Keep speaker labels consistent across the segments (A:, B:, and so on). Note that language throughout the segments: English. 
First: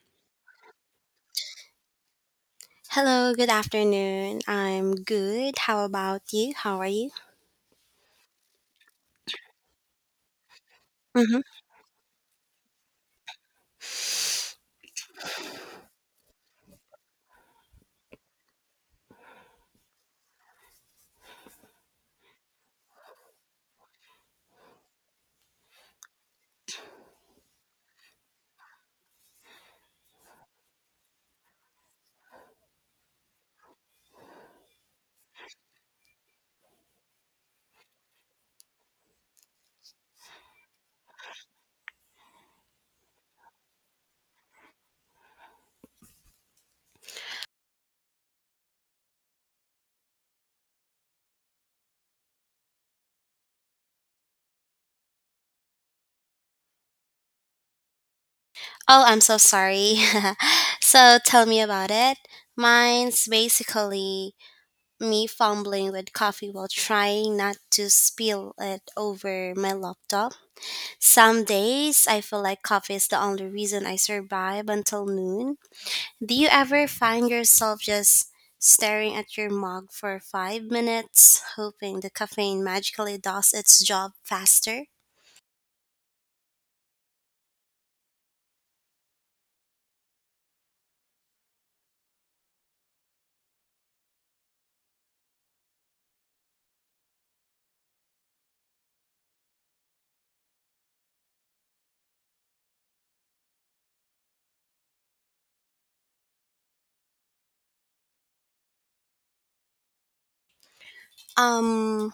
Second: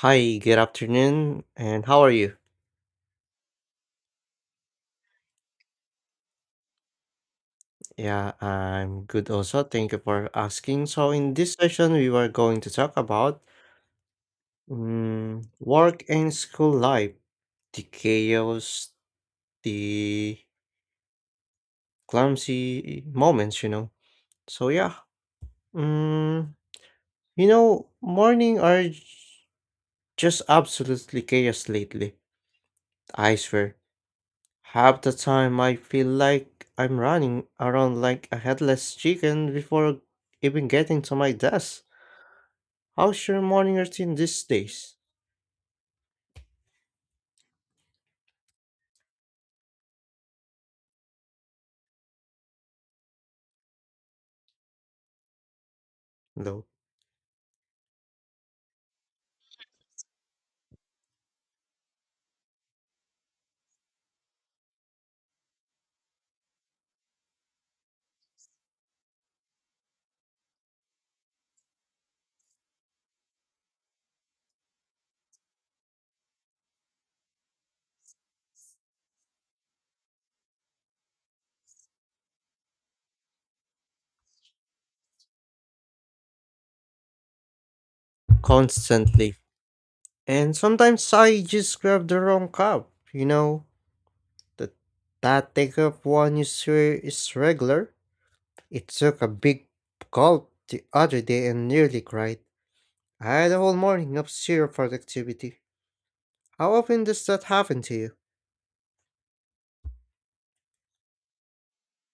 A: Hi, good afternoon, and how are you?
B: Hello, good afternoon. I'm good. How about you? How are you?
A: Yeah, I'm good also. Thank you for asking. So, in
B: hmm
A: this session, we were going to talk about work and school life, the chaos, the clumsy moments, you know. So, yeah, mm, you know, morning are j- just absolutely chaos lately, I swear. Half the time I feel like I'm running around like a headless chicken before even getting to my desk. How's your morning routine these days? Though,
B: Oh, I'm so sorry. So tell me about it. Mine's basically me fumbling with coffee while trying not to spill it over my laptop. Some days I feel like coffee is the only reason I survive until noon. Do you ever find yourself just staring at your mug for 5 minutes, hoping the caffeine magically does its job faster?
A: constantly. And sometimes I just grab the wrong cup, you know? That, that take up one you swear is regular. It took a big gulp the other day and nearly cried. I had a whole morning of zero productivity. How often does that happen to you?
B: Um,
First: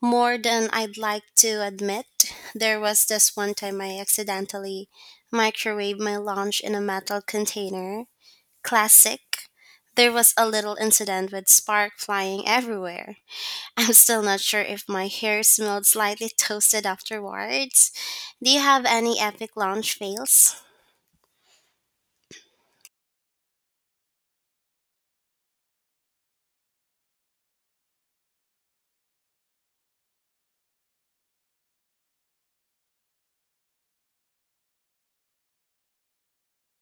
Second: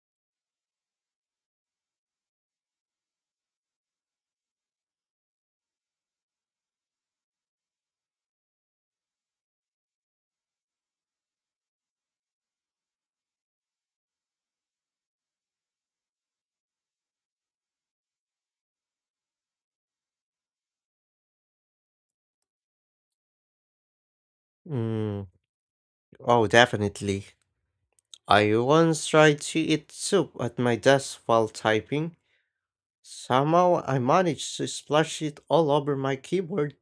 B: More than I'd like to admit, there was this one time I accidentally microwaved my lunch in a metal container. Classic. There was a little incident with spark flying everywhere. I'm still not sure if my hair smelled slightly toasted afterwards. Do you have any epic lunch fails?
A: Mm, oh, definitely. I once tried to eat soup at my desk while typing. Somehow I managed to splash it all over my keyboard.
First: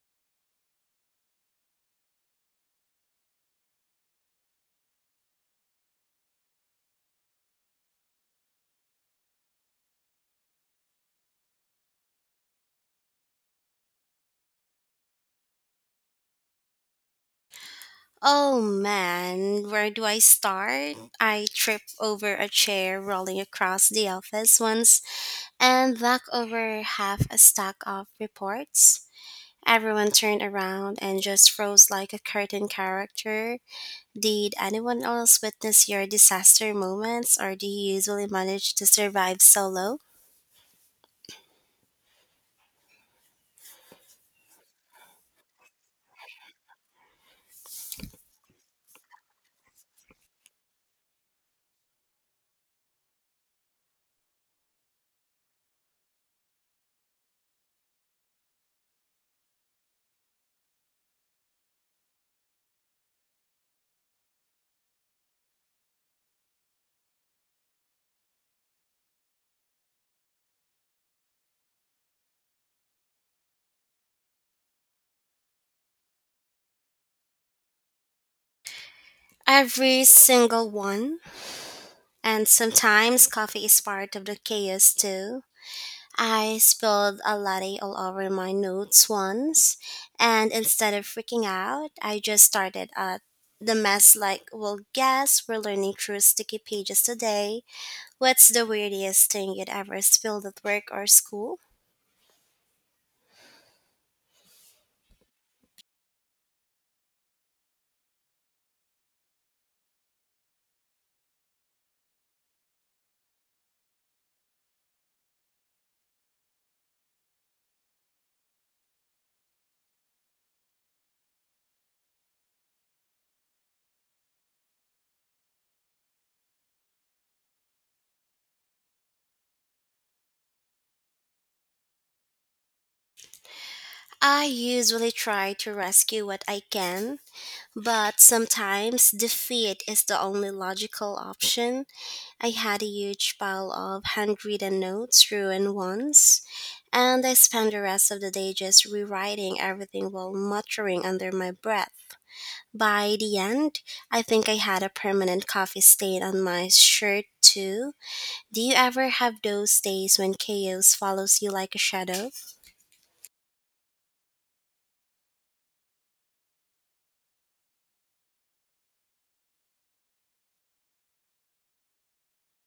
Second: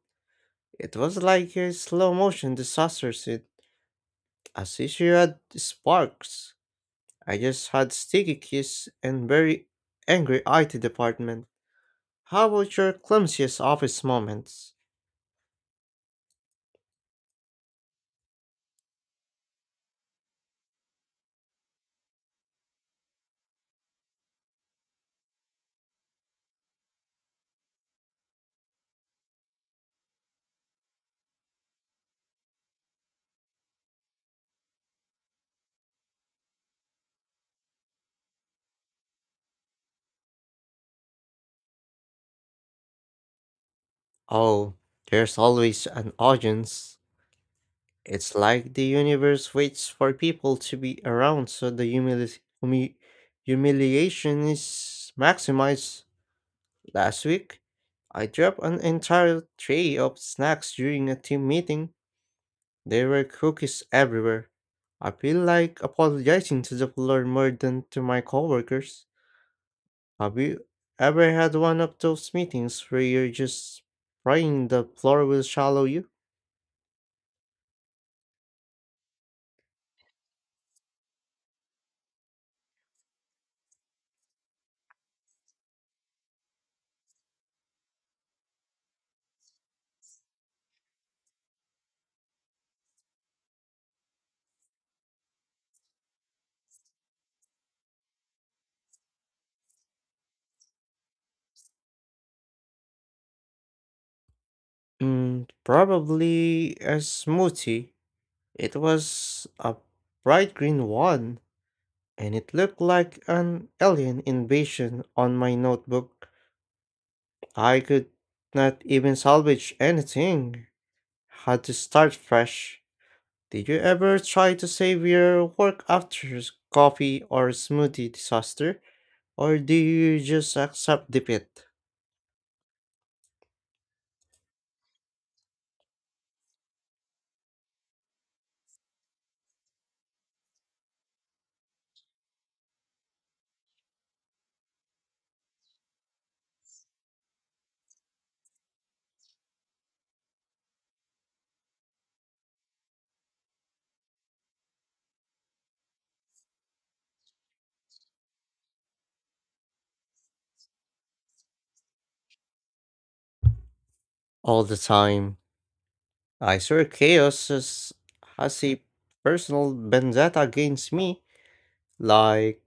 A: It was like a slow motion disaster scene, as if you had sparks. I just had sticky keys and very angry IT department. How about your clumsiest office moments?
B: Oh man, where do I start? I tripped over a chair rolling across the office once and back over half a stack of reports. Everyone turned around and just froze like a cartoon character. Did anyone else witness your disaster moments, or do you usually manage to survive solo?
A: Oh, there's always an audience. It's like the universe waits for people to be around so the humiliation is maximized. Last week, I dropped an entire tray of snacks during a team meeting. There were cookies everywhere. I feel like apologizing to the floor more than to my coworkers. Have you ever had one of those meetings where you're just praying the floor will swallow you?
B: Every single one. And sometimes coffee is part of the chaos too. I spilled a latte all over my notes once, and instead of freaking out, I just started at the mess like, well, guess we're learning through sticky pages today. What's the weirdest thing you'd ever spilled at work or school?
A: Probably a smoothie. It was a bright green one, and it looked like an alien invasion on my notebook. I could not even salvage anything. Had to start fresh. Did you ever try to save your work after coffee or smoothie disaster? Or do you just accept defeat
B: I usually try to rescue what I can, but sometimes defeat is the only logical option. I had a huge pile of handwritten notes ruined once, and I spent the rest of the day just rewriting everything while muttering under my breath. By the end, I think I had a permanent coffee stain on my shirt too. Do you ever have those days when chaos follows you like a shadow?
A: all the time? I swear chaos has a personal vendetta against me. Like,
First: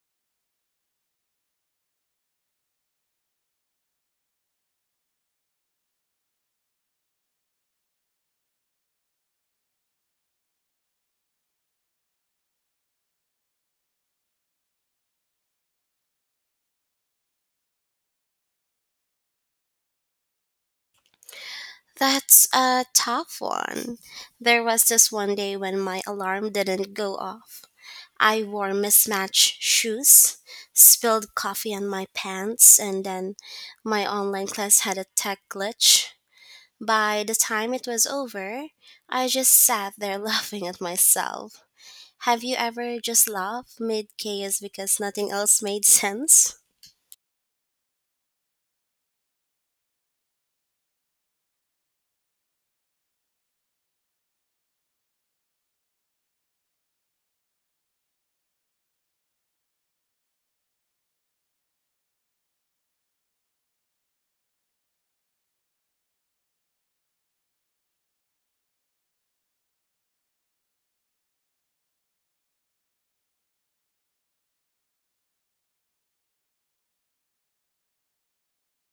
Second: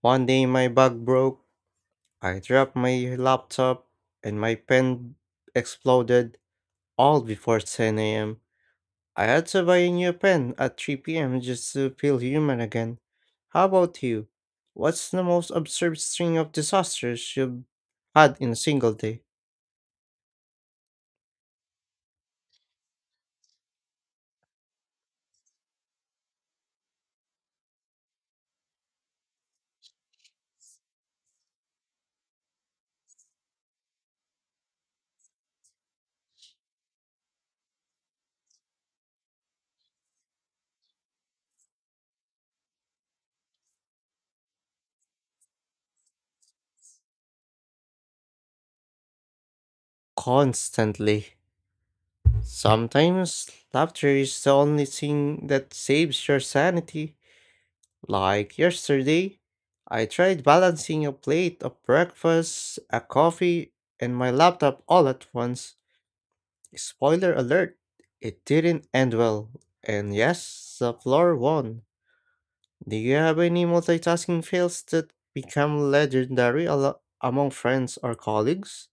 A: one day my bag broke, I dropped my laptop and my pen exploded, all before 10 a.m. I had to buy a new pen at 3 p.m. just to feel human again. How about you? What's the most absurd string of disasters you've had in a single day?
B: That's a tough one. There was this one day when my alarm didn't go off. I wore mismatched shoes, spilled coffee on my pants, and then my online class had a tech glitch. By the time it was over, I just sat there laughing at myself. Have you ever just laughed mid chaos because nothing else made sense?
A: Constantly. Sometimes laughter is the only thing that saves your sanity. Like yesterday, I tried balancing a plate of breakfast, a coffee, and my laptop all at once. Spoiler alert, it didn't end well. And yes, the floor won. Do you have any multitasking fails that become legendary among friends or colleagues?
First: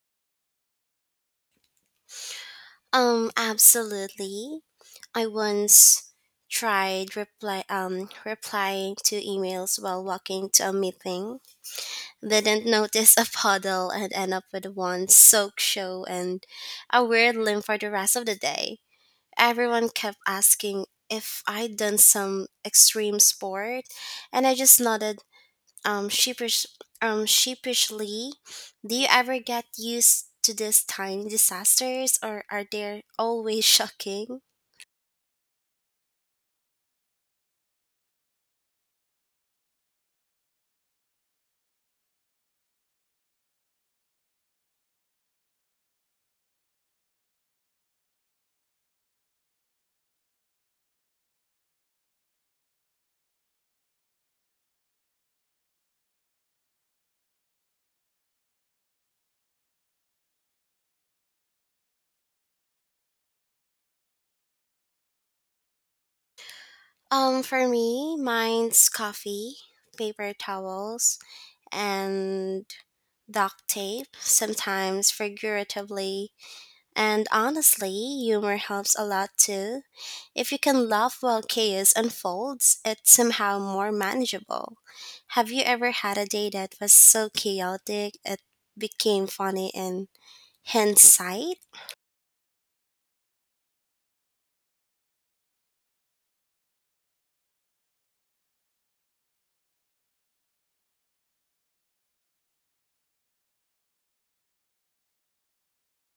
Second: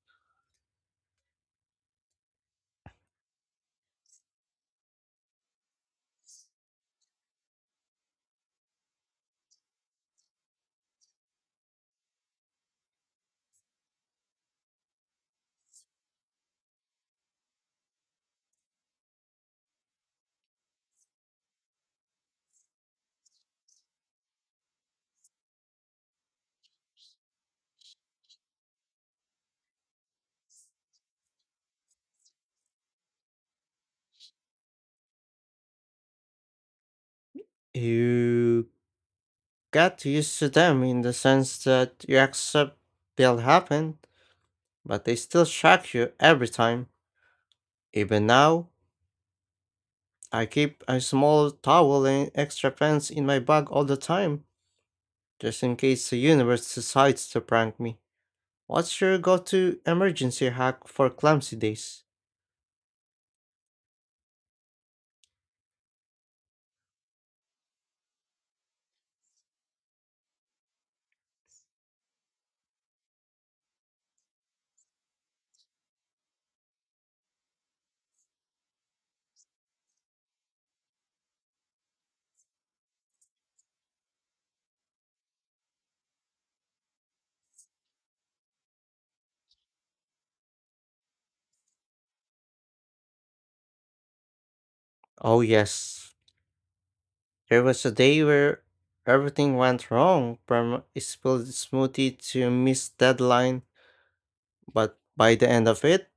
B: Absolutely. I once tried replying to emails while walking to a meeting. Didn't notice a puddle and end up with one soaked show and a weird limp for the rest of the day. Everyone kept asking if I'd done some extreme sport and I just nodded um sheepish sheepishly. Do you ever get used to these tiny disasters or are they always shocking?
A: You get used to them in the sense that you accept they'll happen, but they still shock you every time. Even now, I keep a small towel and extra pants in my bag all the time, just in case the universe decides to prank me. What's your go to emergency hack for clumsy days?
B: For me, mine's coffee, paper towels, and duct tape, sometimes figuratively. And honestly, humor helps a lot too. If you can laugh while chaos unfolds, it's somehow more manageable. Have you ever had a day that was so chaotic it became funny in hindsight?
A: Oh, yes. There was a day where everything went wrong, from a spilled smoothie to a missed deadline, but by the end of it,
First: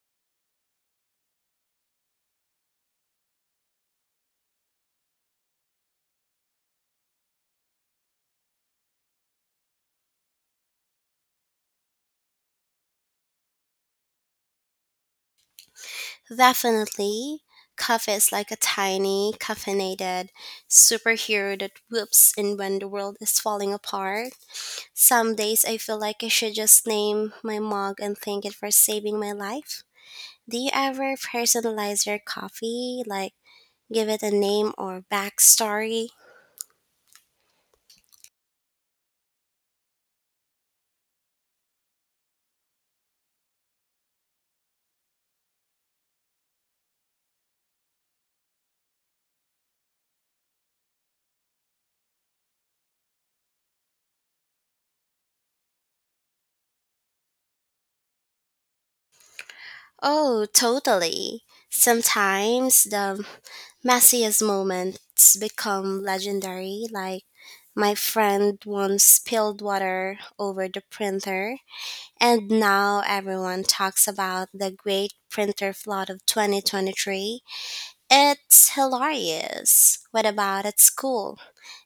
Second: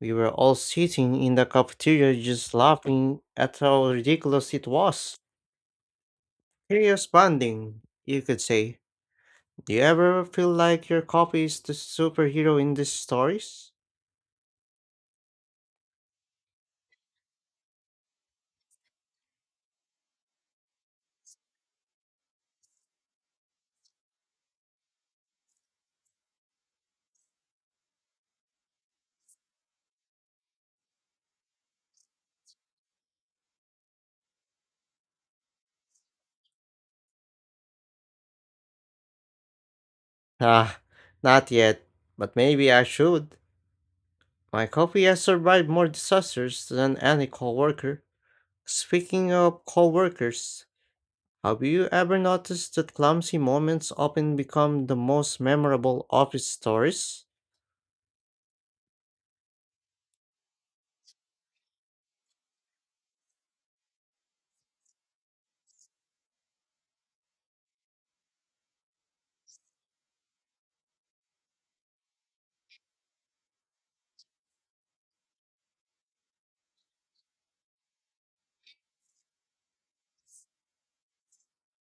A: we were all sitting in the cafeteria just laughing at how ridiculous it was. Curious bonding, you could say. Do you ever feel like your copy is the superhero in these stories?
B: Definitely. Coffee is like a tiny, caffeinated superhero that whoops in when the world is falling apart. Some days I feel like I should just name my mug and thank it for saving my life. Do you ever personalize your coffee? Like, give it a name or backstory?
A: Ah, not yet, but maybe I should. My copy has survived more disasters than any coworker. Speaking of coworkers, have you ever noticed that clumsy moments often become the most memorable office stories?
B: Oh, totally. Sometimes the messiest moments become legendary, like my friend once spilled water over the printer, and now everyone talks about the great printer flood of 2023. It's hilarious. What about at school?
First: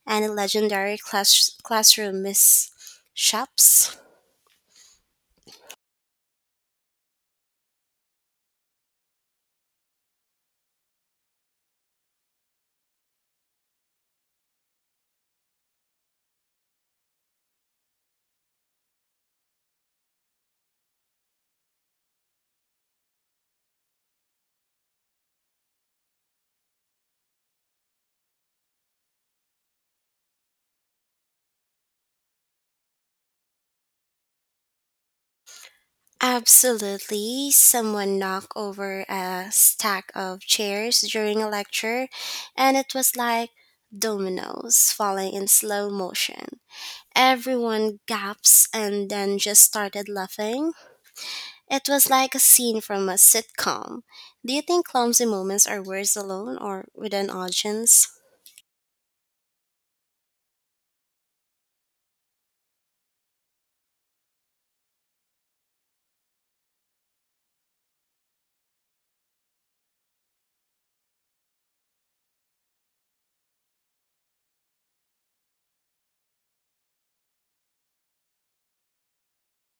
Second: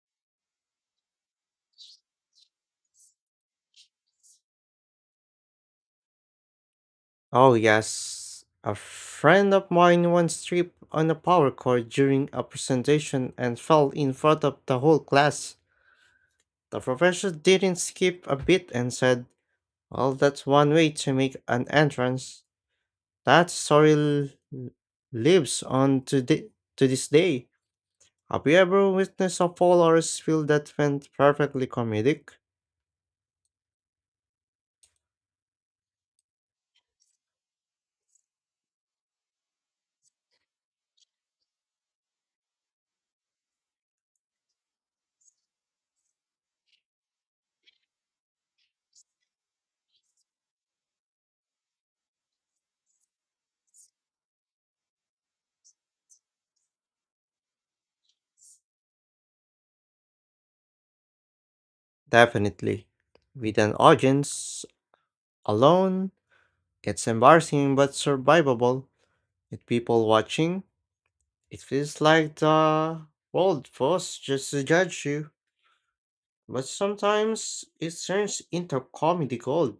B: Any legendary classroom mishaps?
A: Oh, yes. A friend of mine once tripped on a power cord during a presentation and fell in front of the whole class. The professor didn't skip a beat and said, "Well, that's one way to make an entrance." That story l- lives on to, thi- to this day. Have you ever witnessed a fall or a spill that went perfectly comedic?
B: Absolutely. Someone knocked over a stack of chairs during a lecture, and it was like dominoes falling in slow motion. Everyone gasps and then just started laughing. It was like a scene from a sitcom. Do you think clumsy moments are worse alone or with an audience?
A: Definitely. With an audience alone, it's embarrassing but survivable. With people watching, it feels like the world was just to judge you. But sometimes it turns into comedy gold.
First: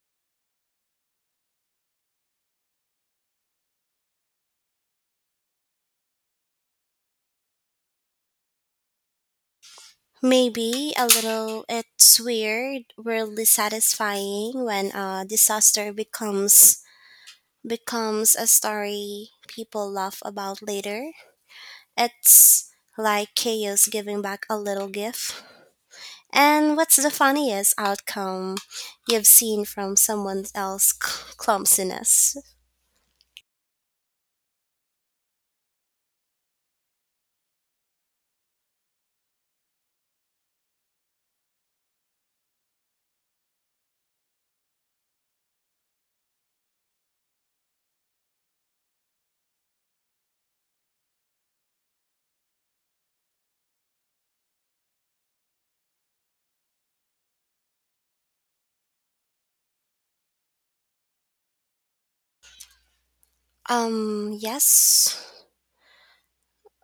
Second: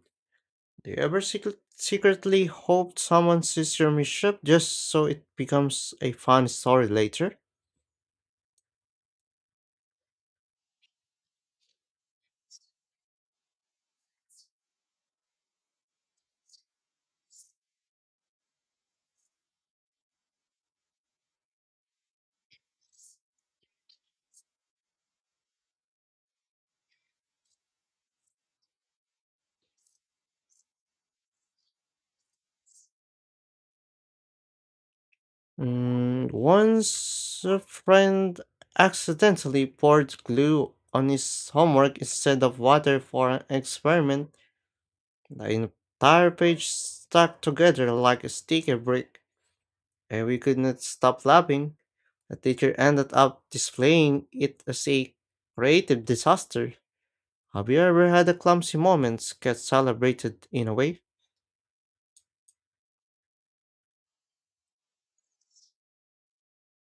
A: Do you ever secretly hope someone sees your mishap just so it becomes a fun story later?
B: Maybe a little. It's weird, weirdly satisfying when a disaster becomes a story people laugh about later. It's like chaos giving back a little gift. And what's the funniest outcome you've seen from someone else's clumsiness?
A: Once a friend accidentally poured glue on his homework instead of water for an experiment. The entire page stuck together like a sticker brick, and we could not stop laughing. The teacher ended up displaying it as a creative disaster. Have you ever had a clumsy moments get celebrated in a way?
B: Yes.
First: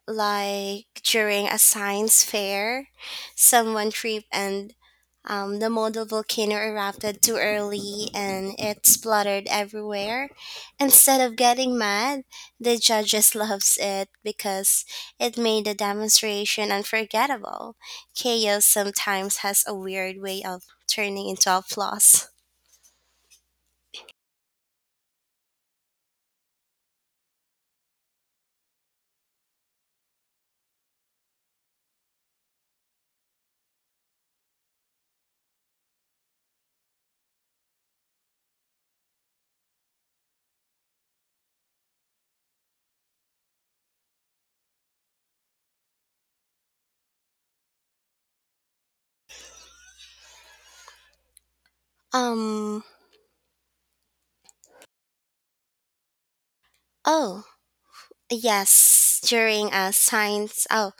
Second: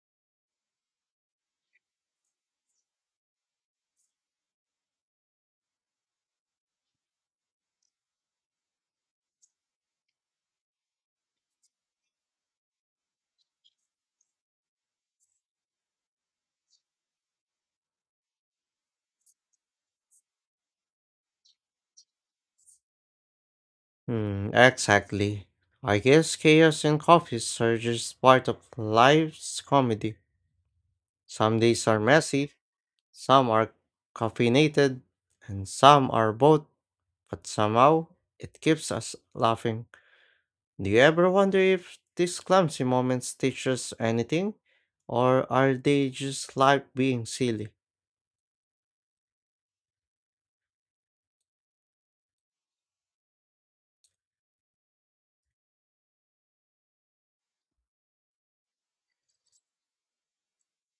B: Like during a science fair, someone tripped and the model volcano erupted too early and it spluttered everywhere. Instead of getting mad, the judges loves it because it made the demonstration unforgettable. Chaos sometimes has a weird way of turning into applause.
A: Hmm, exactly. I guess chaos and coffees are just part of life's comedy. Some days are messy, some are caffeinated, and some are both, but somehow it keeps us laughing. Do you ever wonder if these clumsy moments teach us anything? Or are they just life being silly?
B: Um. Oh. Yes, during a science. Oh,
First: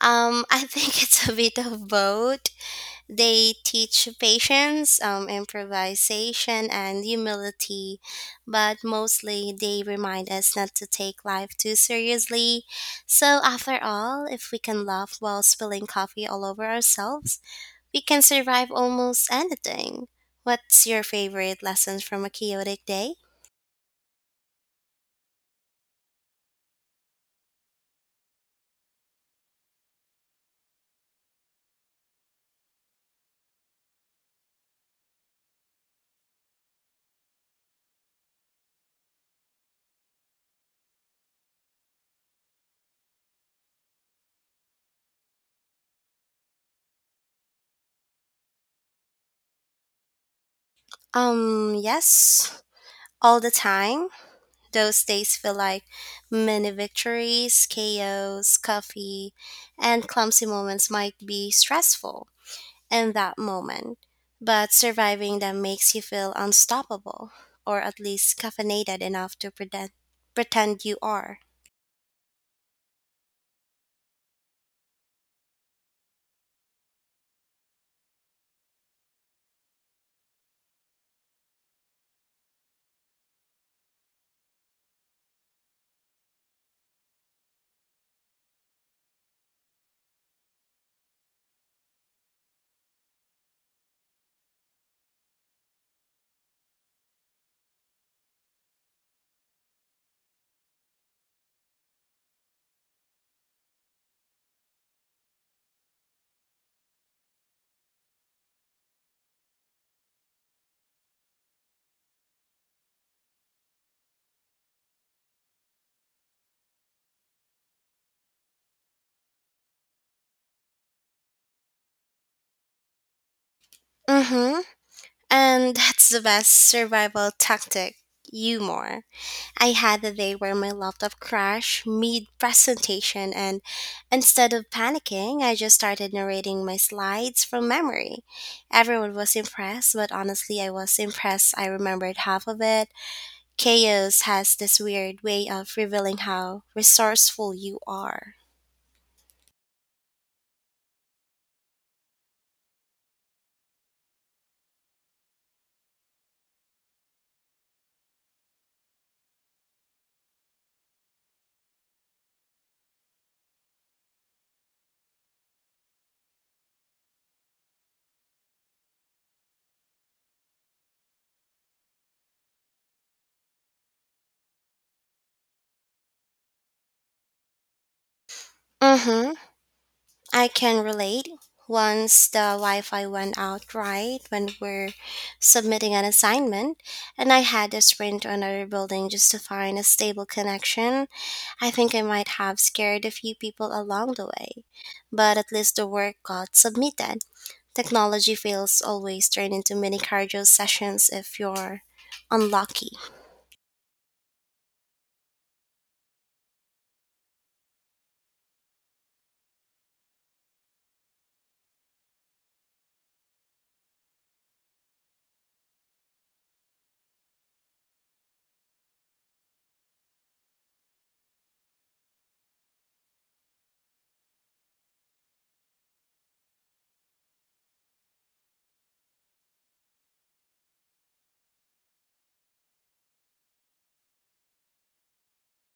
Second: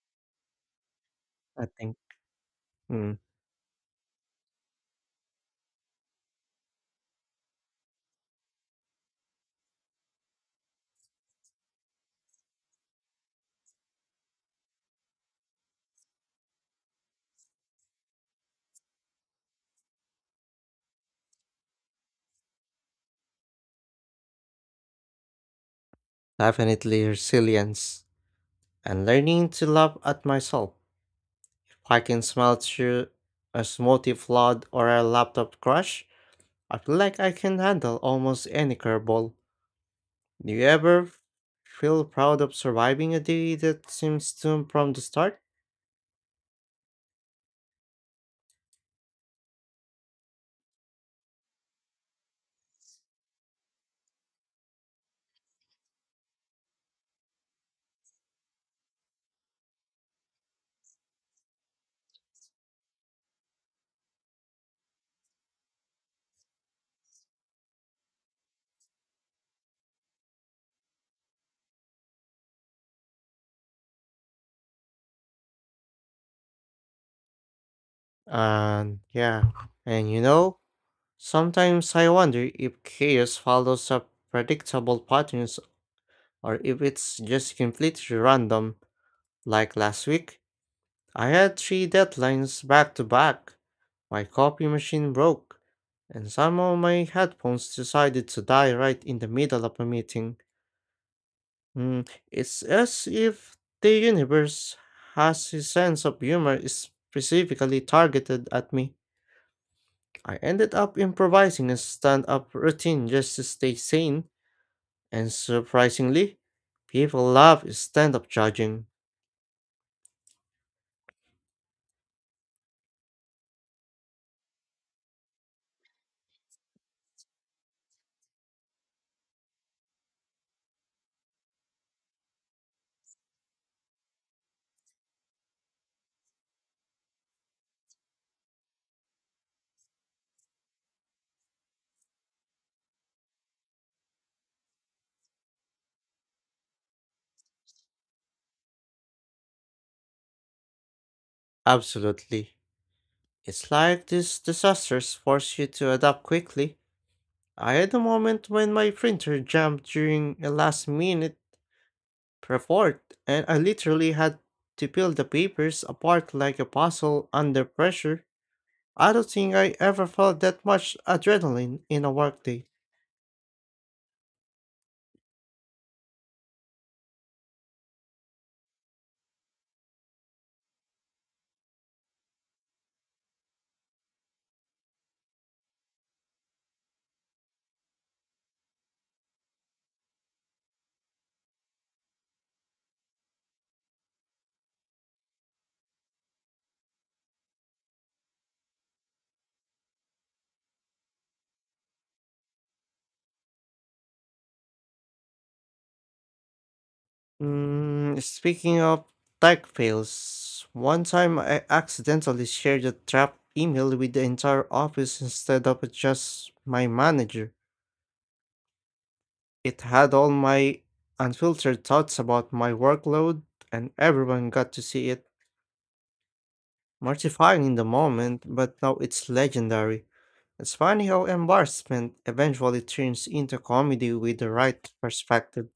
B: I think it's a bit
A: I
B: of
A: think.
B: both.
A: Hmm,
B: They teach patience, improvisation, and humility, but mostly they remind us not to take life too seriously. So, after all, if we can laugh while spilling coffee all over ourselves, we can survive almost anything. What's your favorite lesson from a chaotic day?
A: definitely resilience. And learning to laugh at myself. If I can smile through a smoothie flood or a laptop crash, I feel like I can handle almost any curveball. Do you ever feel proud of surviving a day that seems doomed from the start?
B: Yes, all the time. Those days feel like many victories. Chaos, coffee, and clumsy moments might be stressful in that moment, but surviving them makes you feel unstoppable, or at least caffeinated enough to pretend you are.
A: And yeah, and you know, sometimes I wonder if chaos follows a predictable patterns or if it's just completely random, like last week. I had three deadlines back to back. My copy machine broke, and some of my headphones decided to die right in the middle of a meeting. It's as if the universe has a sense of humor specifically targeted at me. I ended up improvising a stand up routine just to stay sane, and surprisingly, people love stand up judging.
B: Mm-hmm. And that's the best survival tactic, humor. I had a day where my laptop crashed mid presentation, and instead of panicking, I just started narrating my slides from memory. Everyone was impressed, but honestly, I was impressed I remembered half of it. Chaos has this weird way of revealing how resourceful you are.
A: Absolutely. It's like these disasters force you to adapt quickly. I had a moment when my printer jammed during a last minute report, and I literally had to peel the papers apart like a puzzle under pressure. I don't think I ever felt that much adrenaline in a workday.
B: Mm hmm. I can relate. Once the Wi Fi went out right when we're submitting an assignment, and I had to sprint to another building just to find a stable connection. I think I might have scared a few people along the way, but at least the work got submitted. Technology fails always turn into mini cardio sessions if you're unlucky.
A: Speaking of tech fails, one time I accidentally shared a trap email with the entire office instead of just my manager. It had all my unfiltered thoughts about my workload, and everyone got to see it. Mortifying in the moment, but now it's legendary. It's funny how embarrassment eventually turns into comedy with the right perspective.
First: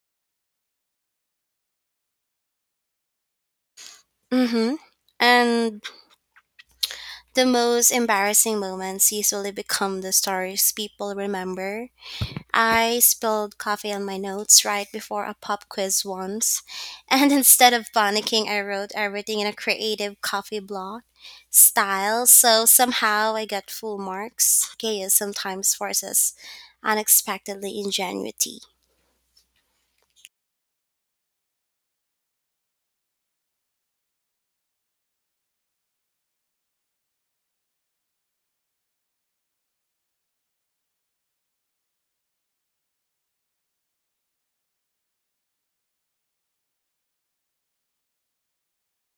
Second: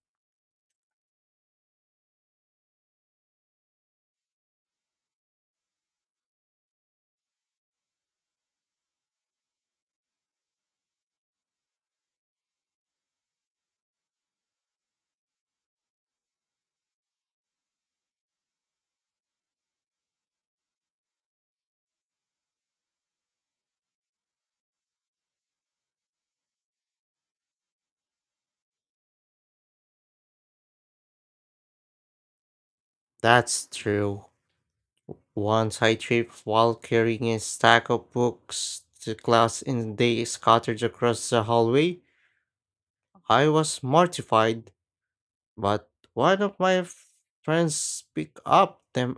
B: Mm-hmm. And the most embarrassing moments usually become the stories people remember. I spilled coffee on my notes right before a pop quiz once, and instead of panicking, I wrote everything in a creative coffee blot style, so somehow I got full marks. Chaos sometimes forces unexpectedly ingenuity.
A: That's true. Once I tripped while carrying a stack of books to class and they scattered across the hallway. I was mortified, but one of my friends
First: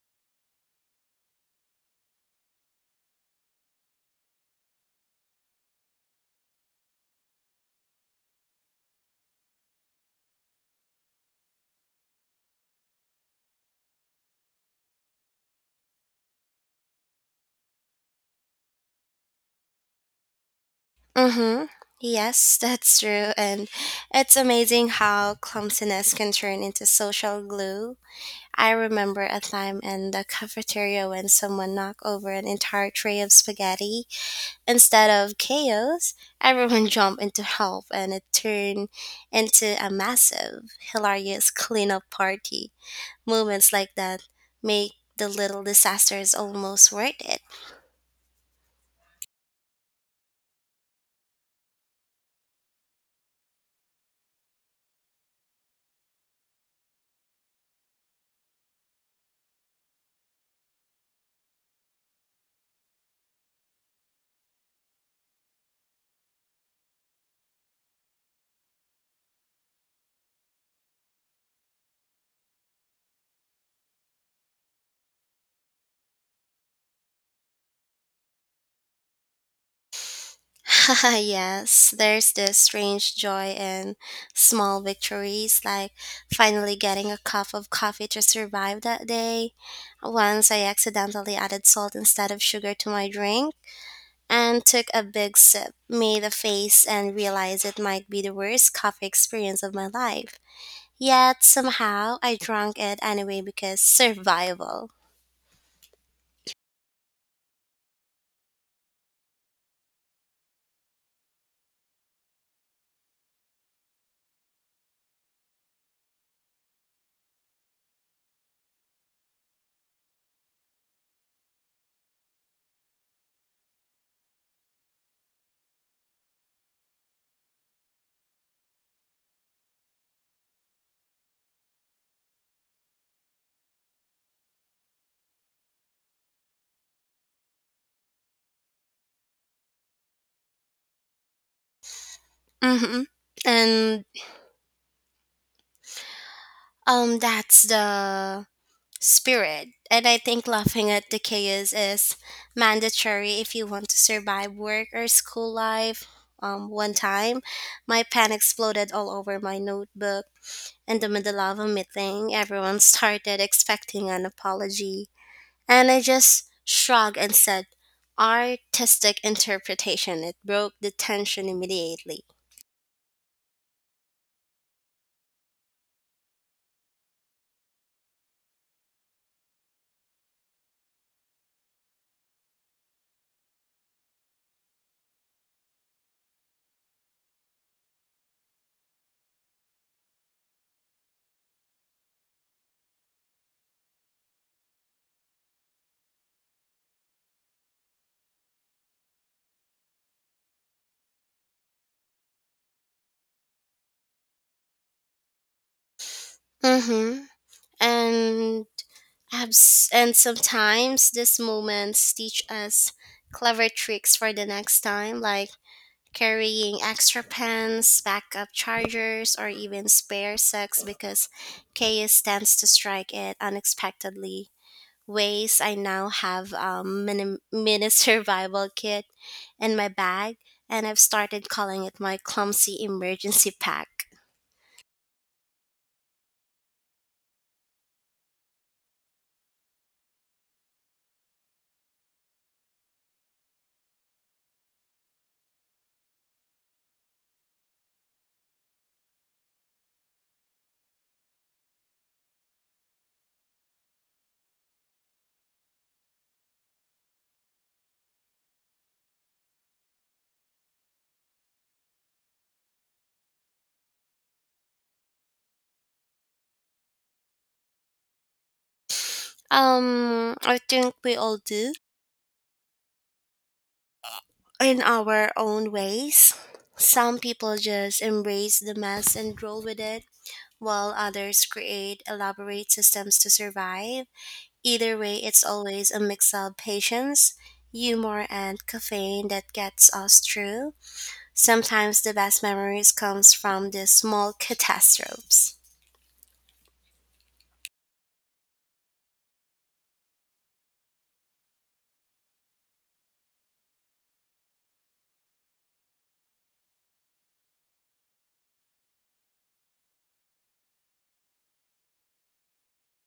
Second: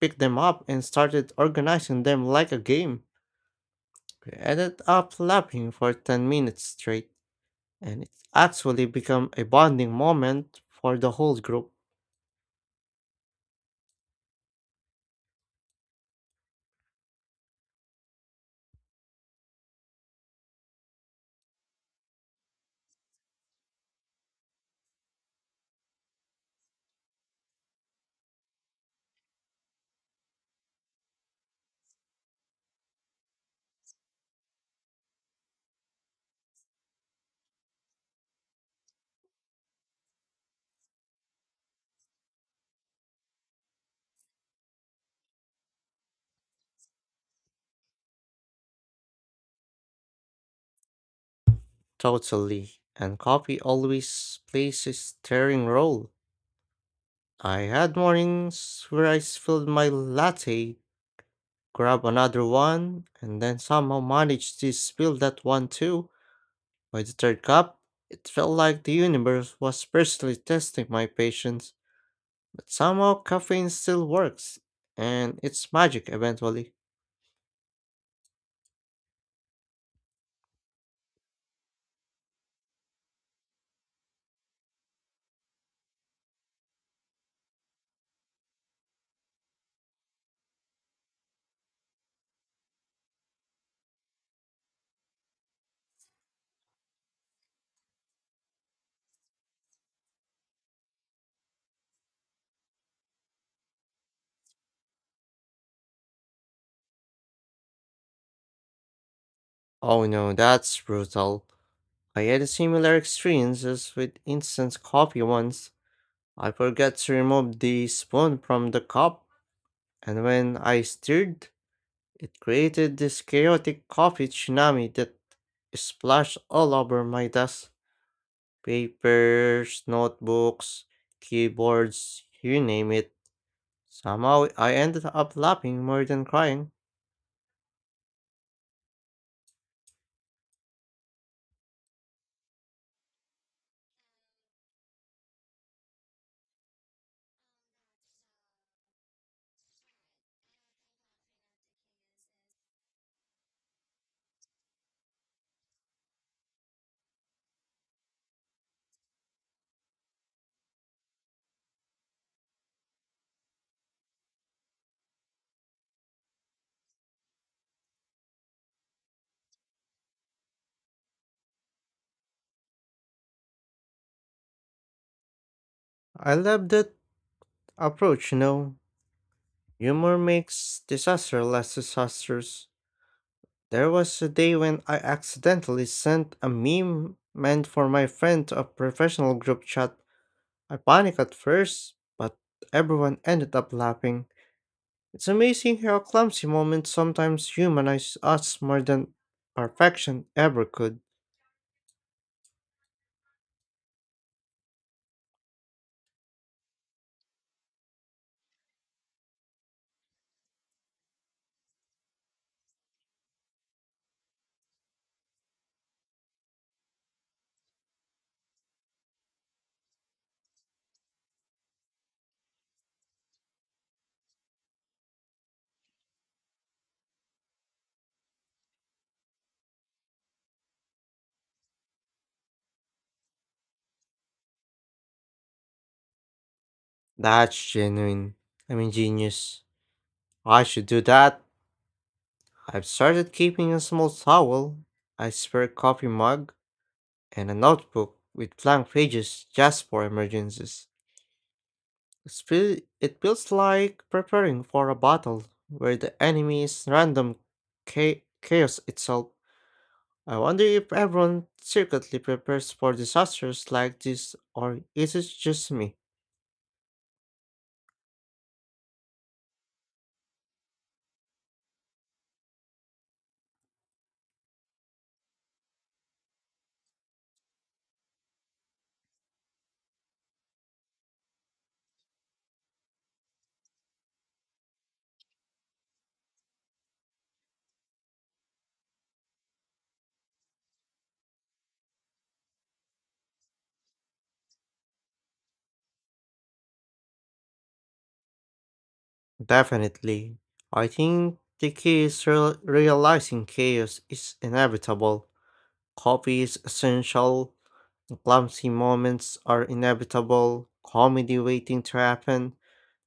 A: picked them up and started organizing them like a game. We ended up laughing for 10 minutes straight, and it actually became a bonding moment for the whole group.
B: Mm-hmm. Yes, that's true, and it's amazing how clumsiness can turn into social glue. I remember a time in the cafeteria when someone knocked over an entire tray of spaghetti. Instead of chaos, everyone jumped in to help and it turned into a massive, hilarious cleanup party. Moments like that make the little disasters almost worth it.
A: Totally. And coffee always plays a steering role. I had mornings where I spilled my latte, grabbed another one, and then somehow managed to spill that one too. By the third cup, it felt like the universe was personally testing my patience, but somehow caffeine still works, and it's magic eventually.
B: Yes, there's this strange joy in small victories, like finally getting a cup of coffee to survive that day. Once I accidentally added salt instead of sugar to my drink and took a big sip, made a face, and realized it might be the worst coffee experience of my life. Yet somehow I drank it anyway because survival.
A: Oh no, that's brutal. I had a similar experiences with instant coffee once. I forgot to remove the spoon from the cup, and when I stirred, it created this chaotic coffee tsunami that splashed all over my desk. Papers, notebooks, keyboards, you name it. Somehow I ended up laughing more than crying.
B: hmm And that's the spirit. And I think laughing at the chaos is mandatory if you want to survive work or school life. One time, my pen exploded all over my notebook in the middle of a meeting. Everyone started expecting an apology, and I just shrugged and said, "Artistic interpretation." It broke the tension immediately.
A: I love that approach, you know. Humor makes disaster less disastrous. There was a day when I accidentally sent a meme meant for my friend to a professional group chat. I panicked at first, but everyone ended up laughing. It's amazing how clumsy moments sometimes humanize us more than perfection ever could.
B: Mm-hmm. And and sometimes these moments teach us clever tricks for the next time, like carrying extra pens, backup chargers, or even spare socks because chaos tends to strike it unexpectedly. Ways I now have mini survival kit in my bag, and I've started calling it my clumsy emergency pack.
A: That's genuine. I mean, genius. I should do that. I've started keeping a small towel, a spare coffee mug, and a notebook with blank pages just for emergencies. It feels like preparing for a battle where the enemy is random chaos itself. I wonder if everyone secretly prepares for disasters like this or is it just me?
B: I think we all do in our own ways. Some people just embrace the mess and roll with it, while others create elaborate systems to survive. Either way, it's always a mix of patience, humor, and caffeine that gets us through. Sometimes the best memories comes from the small catastrophes.
A: Definitely. I think the key is realizing chaos is inevitable. Coffee is essential. The clumsy moments are inevitable. Comedy waiting to happen.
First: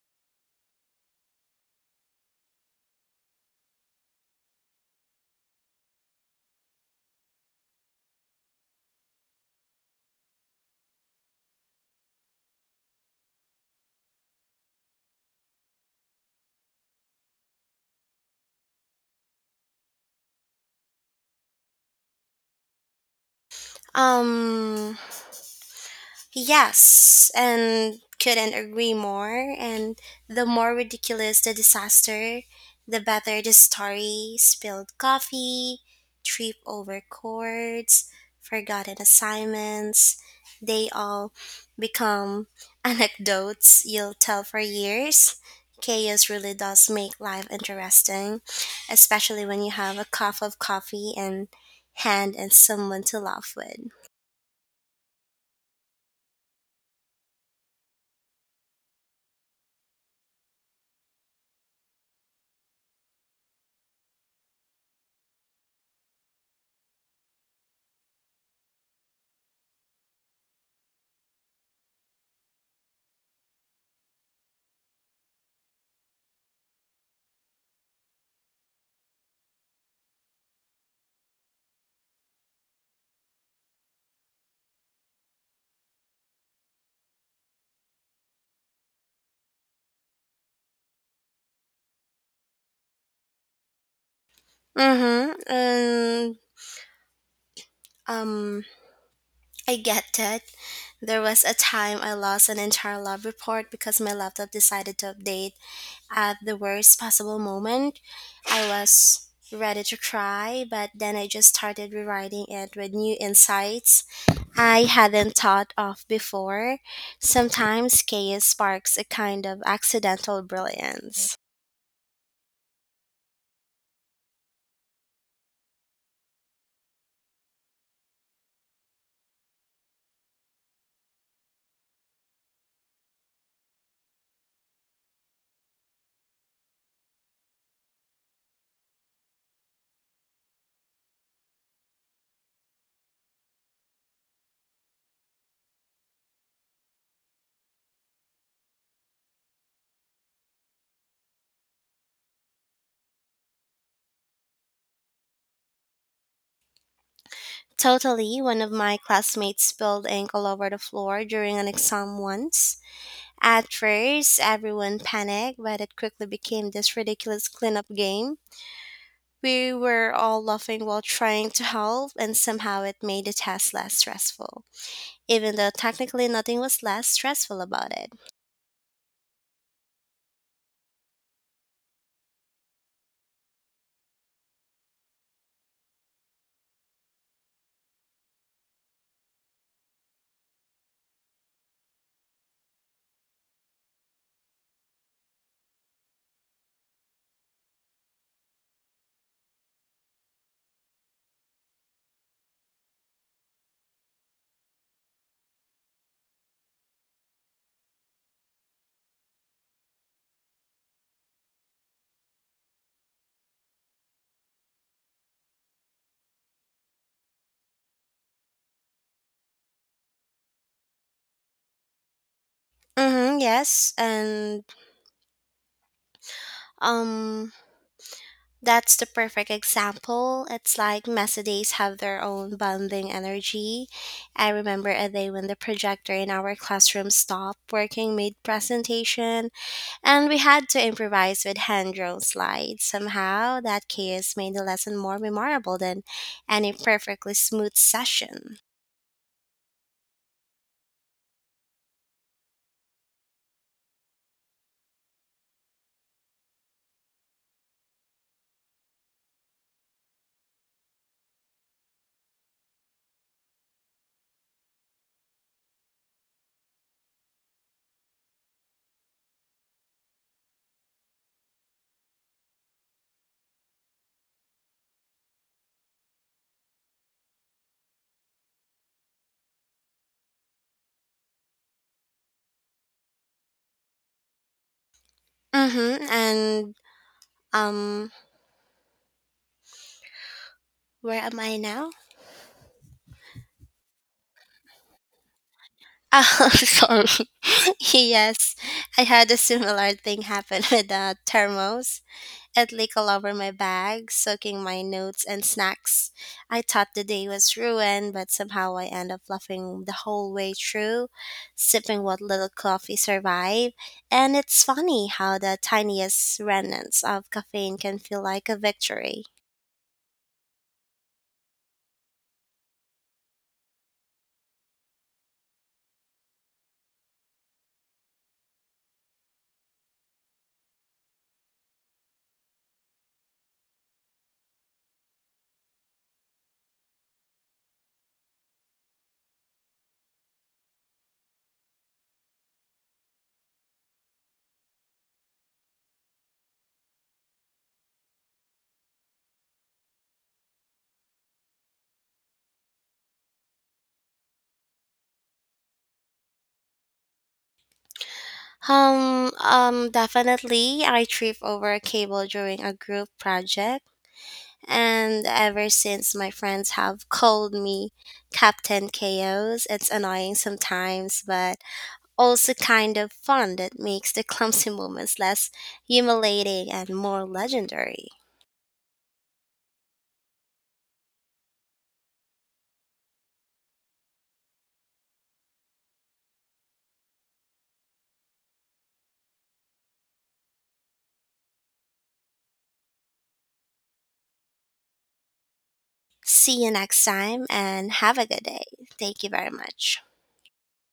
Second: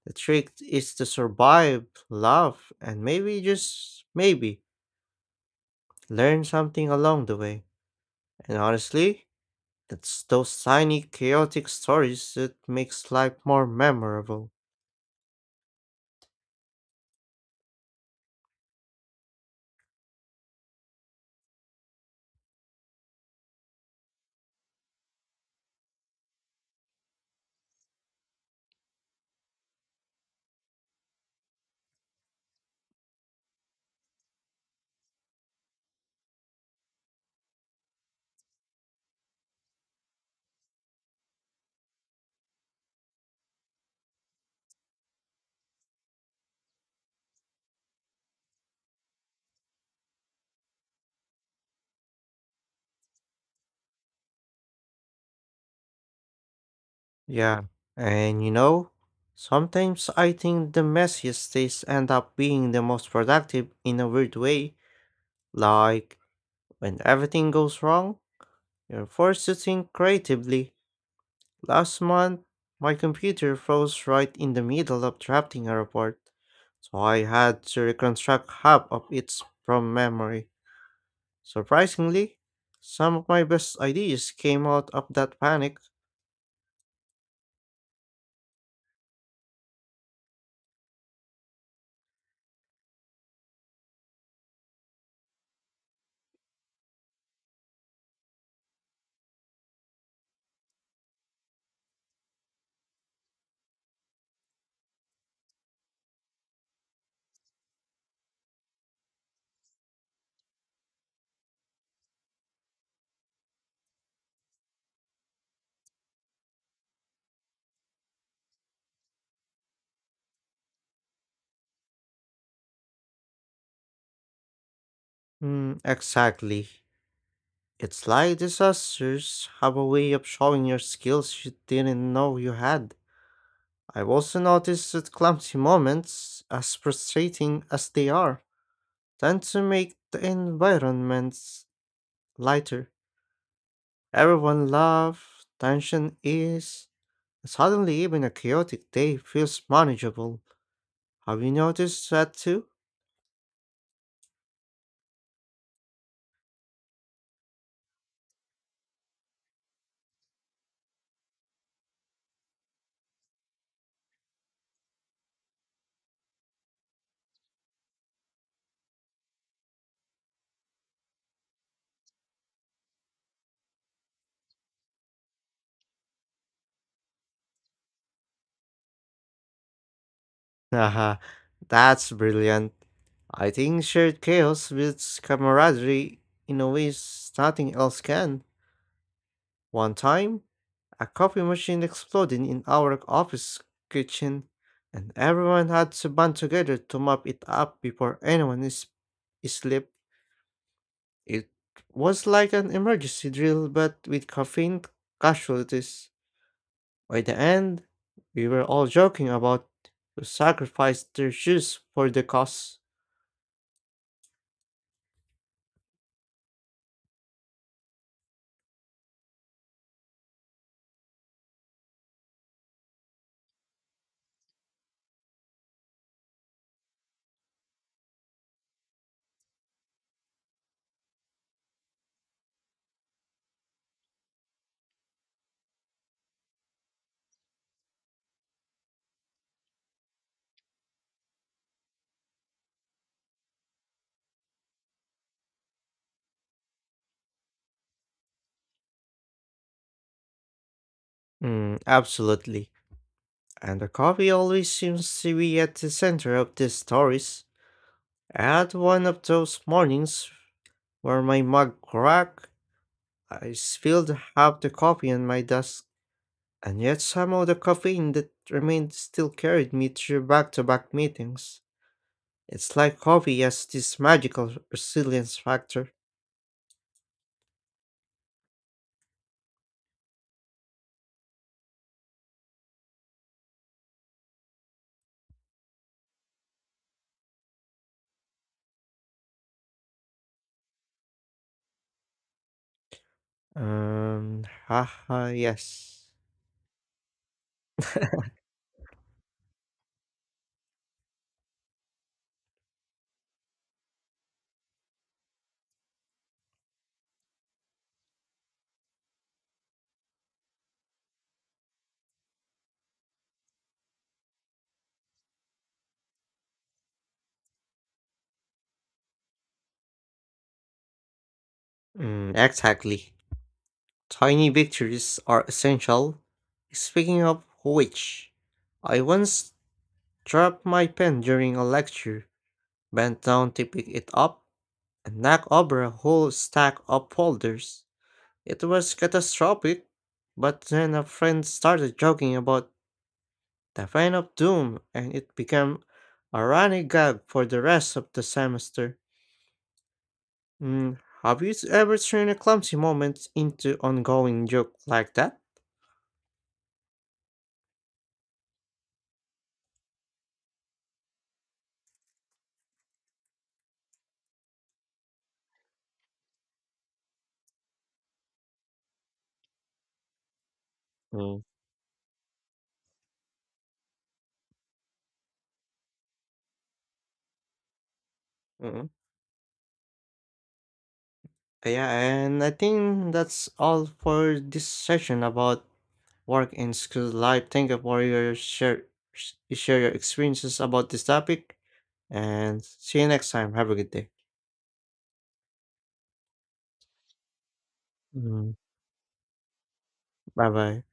A: The trick is to survive, laugh, and maybe just maybe learn something along the way. And honestly, it's those tiny chaotic stories that makes life more memorable.
B: Um, Yes, and couldn't agree more. And the more ridiculous the disaster, the better the story. Spilled coffee, trip over cords, forgotten assignments. They all become anecdotes you'll tell for years. Chaos really does make life interesting, especially when you have a cup of coffee and hand and someone to laugh with.
A: Yeah, and you know, sometimes I think the messiest days end up being the most productive in a weird way. Like, when everything goes wrong, you're forced to think creatively. Last month, my computer froze right in the middle of drafting a report, so I had to reconstruct half of it from memory. Surprisingly, some of my best ideas came out of that panic.
B: Mm-hmm. And Um, I get that. There was a time I lost an entire lab report because my laptop decided to update at the worst possible moment. I was ready to cry, but then I just started rewriting it with new insights I hadn't thought of before. Sometimes chaos sparks a kind of accidental brilliance.
A: Mm, exactly. It's like disasters have a way of showing your skills you didn't know you had. I've also noticed that clumsy moments, as frustrating as they are, tend to make the environments lighter. Everyone laughs, tension ease, and suddenly even a chaotic day feels manageable. Have you noticed that too?
B: Totally, one of my classmates spilled ink all over the floor during an exam once. At first, everyone panicked, but it quickly became this ridiculous cleanup game. We were all laughing while trying to help, and somehow it made the task less stressful, even though technically nothing was less stressful about it.
A: Haha, that's brilliant. I think shared chaos builds camaraderie in a way nothing else can. One time, a coffee machine exploded in our office kitchen, and everyone had to band together to mop it up before anyone is asleep. It was like an emergency drill, but with caffeine casualties. By the end, we were all joking about who sacrificed their shoes for the cause.
B: Mm-hmm, yes, and um, that's the perfect example. It's like messy days have their own bonding energy. I remember a day when the projector in our classroom stopped working mid presentation, and we had to improvise with hand drawn slides. Somehow, that chaos made the lesson more memorable than any perfectly smooth session.
A: Mm, absolutely. And the coffee always seems to be at the center of these stories. I had one of those mornings where my mug cracked, I spilled half the coffee on my desk, and yet somehow the caffeine that remained still carried me through back to back meetings. It's like coffee has this magical resilience factor.
B: Mm-hmm. And um, where am I now?
A: Haha, yes.
B: Oh, sorry. Yes, I had a similar thing happen with the thermos. It leaked all over my bag, soaking my notes and snacks. I thought the day was ruined, but somehow I ended up laughing the whole way through, sipping what little coffee survived. And it's funny how the tiniest remnants of caffeine can feel like a victory.
A: Mm, exactly. Tiny victories are essential. Speaking of which, I once dropped my pen during a lecture, bent down to pick it up, and knock over a whole stack of folders. It was catastrophic, but then a friend started joking about the fan of doom, and it became a running gag for the rest of the semester. Mm, have you ever turned a clumsy moment into ongoing joke like that?
B: Definitely, I tripped over a cable during a group project. And ever since my friends have called me Captain Chaos. It's annoying sometimes,
A: Mm.
B: but also kind of fun that makes the clumsy moments less humiliating and more legendary.
A: Mm. Yeah, and I think that's all for this session about work and school life. Thank you for your share your experiences about this topic. And see you next time. Have a good day.
B: See you next time and have a good
A: Mm,
B: day. Thank you very much.
A: bye bye.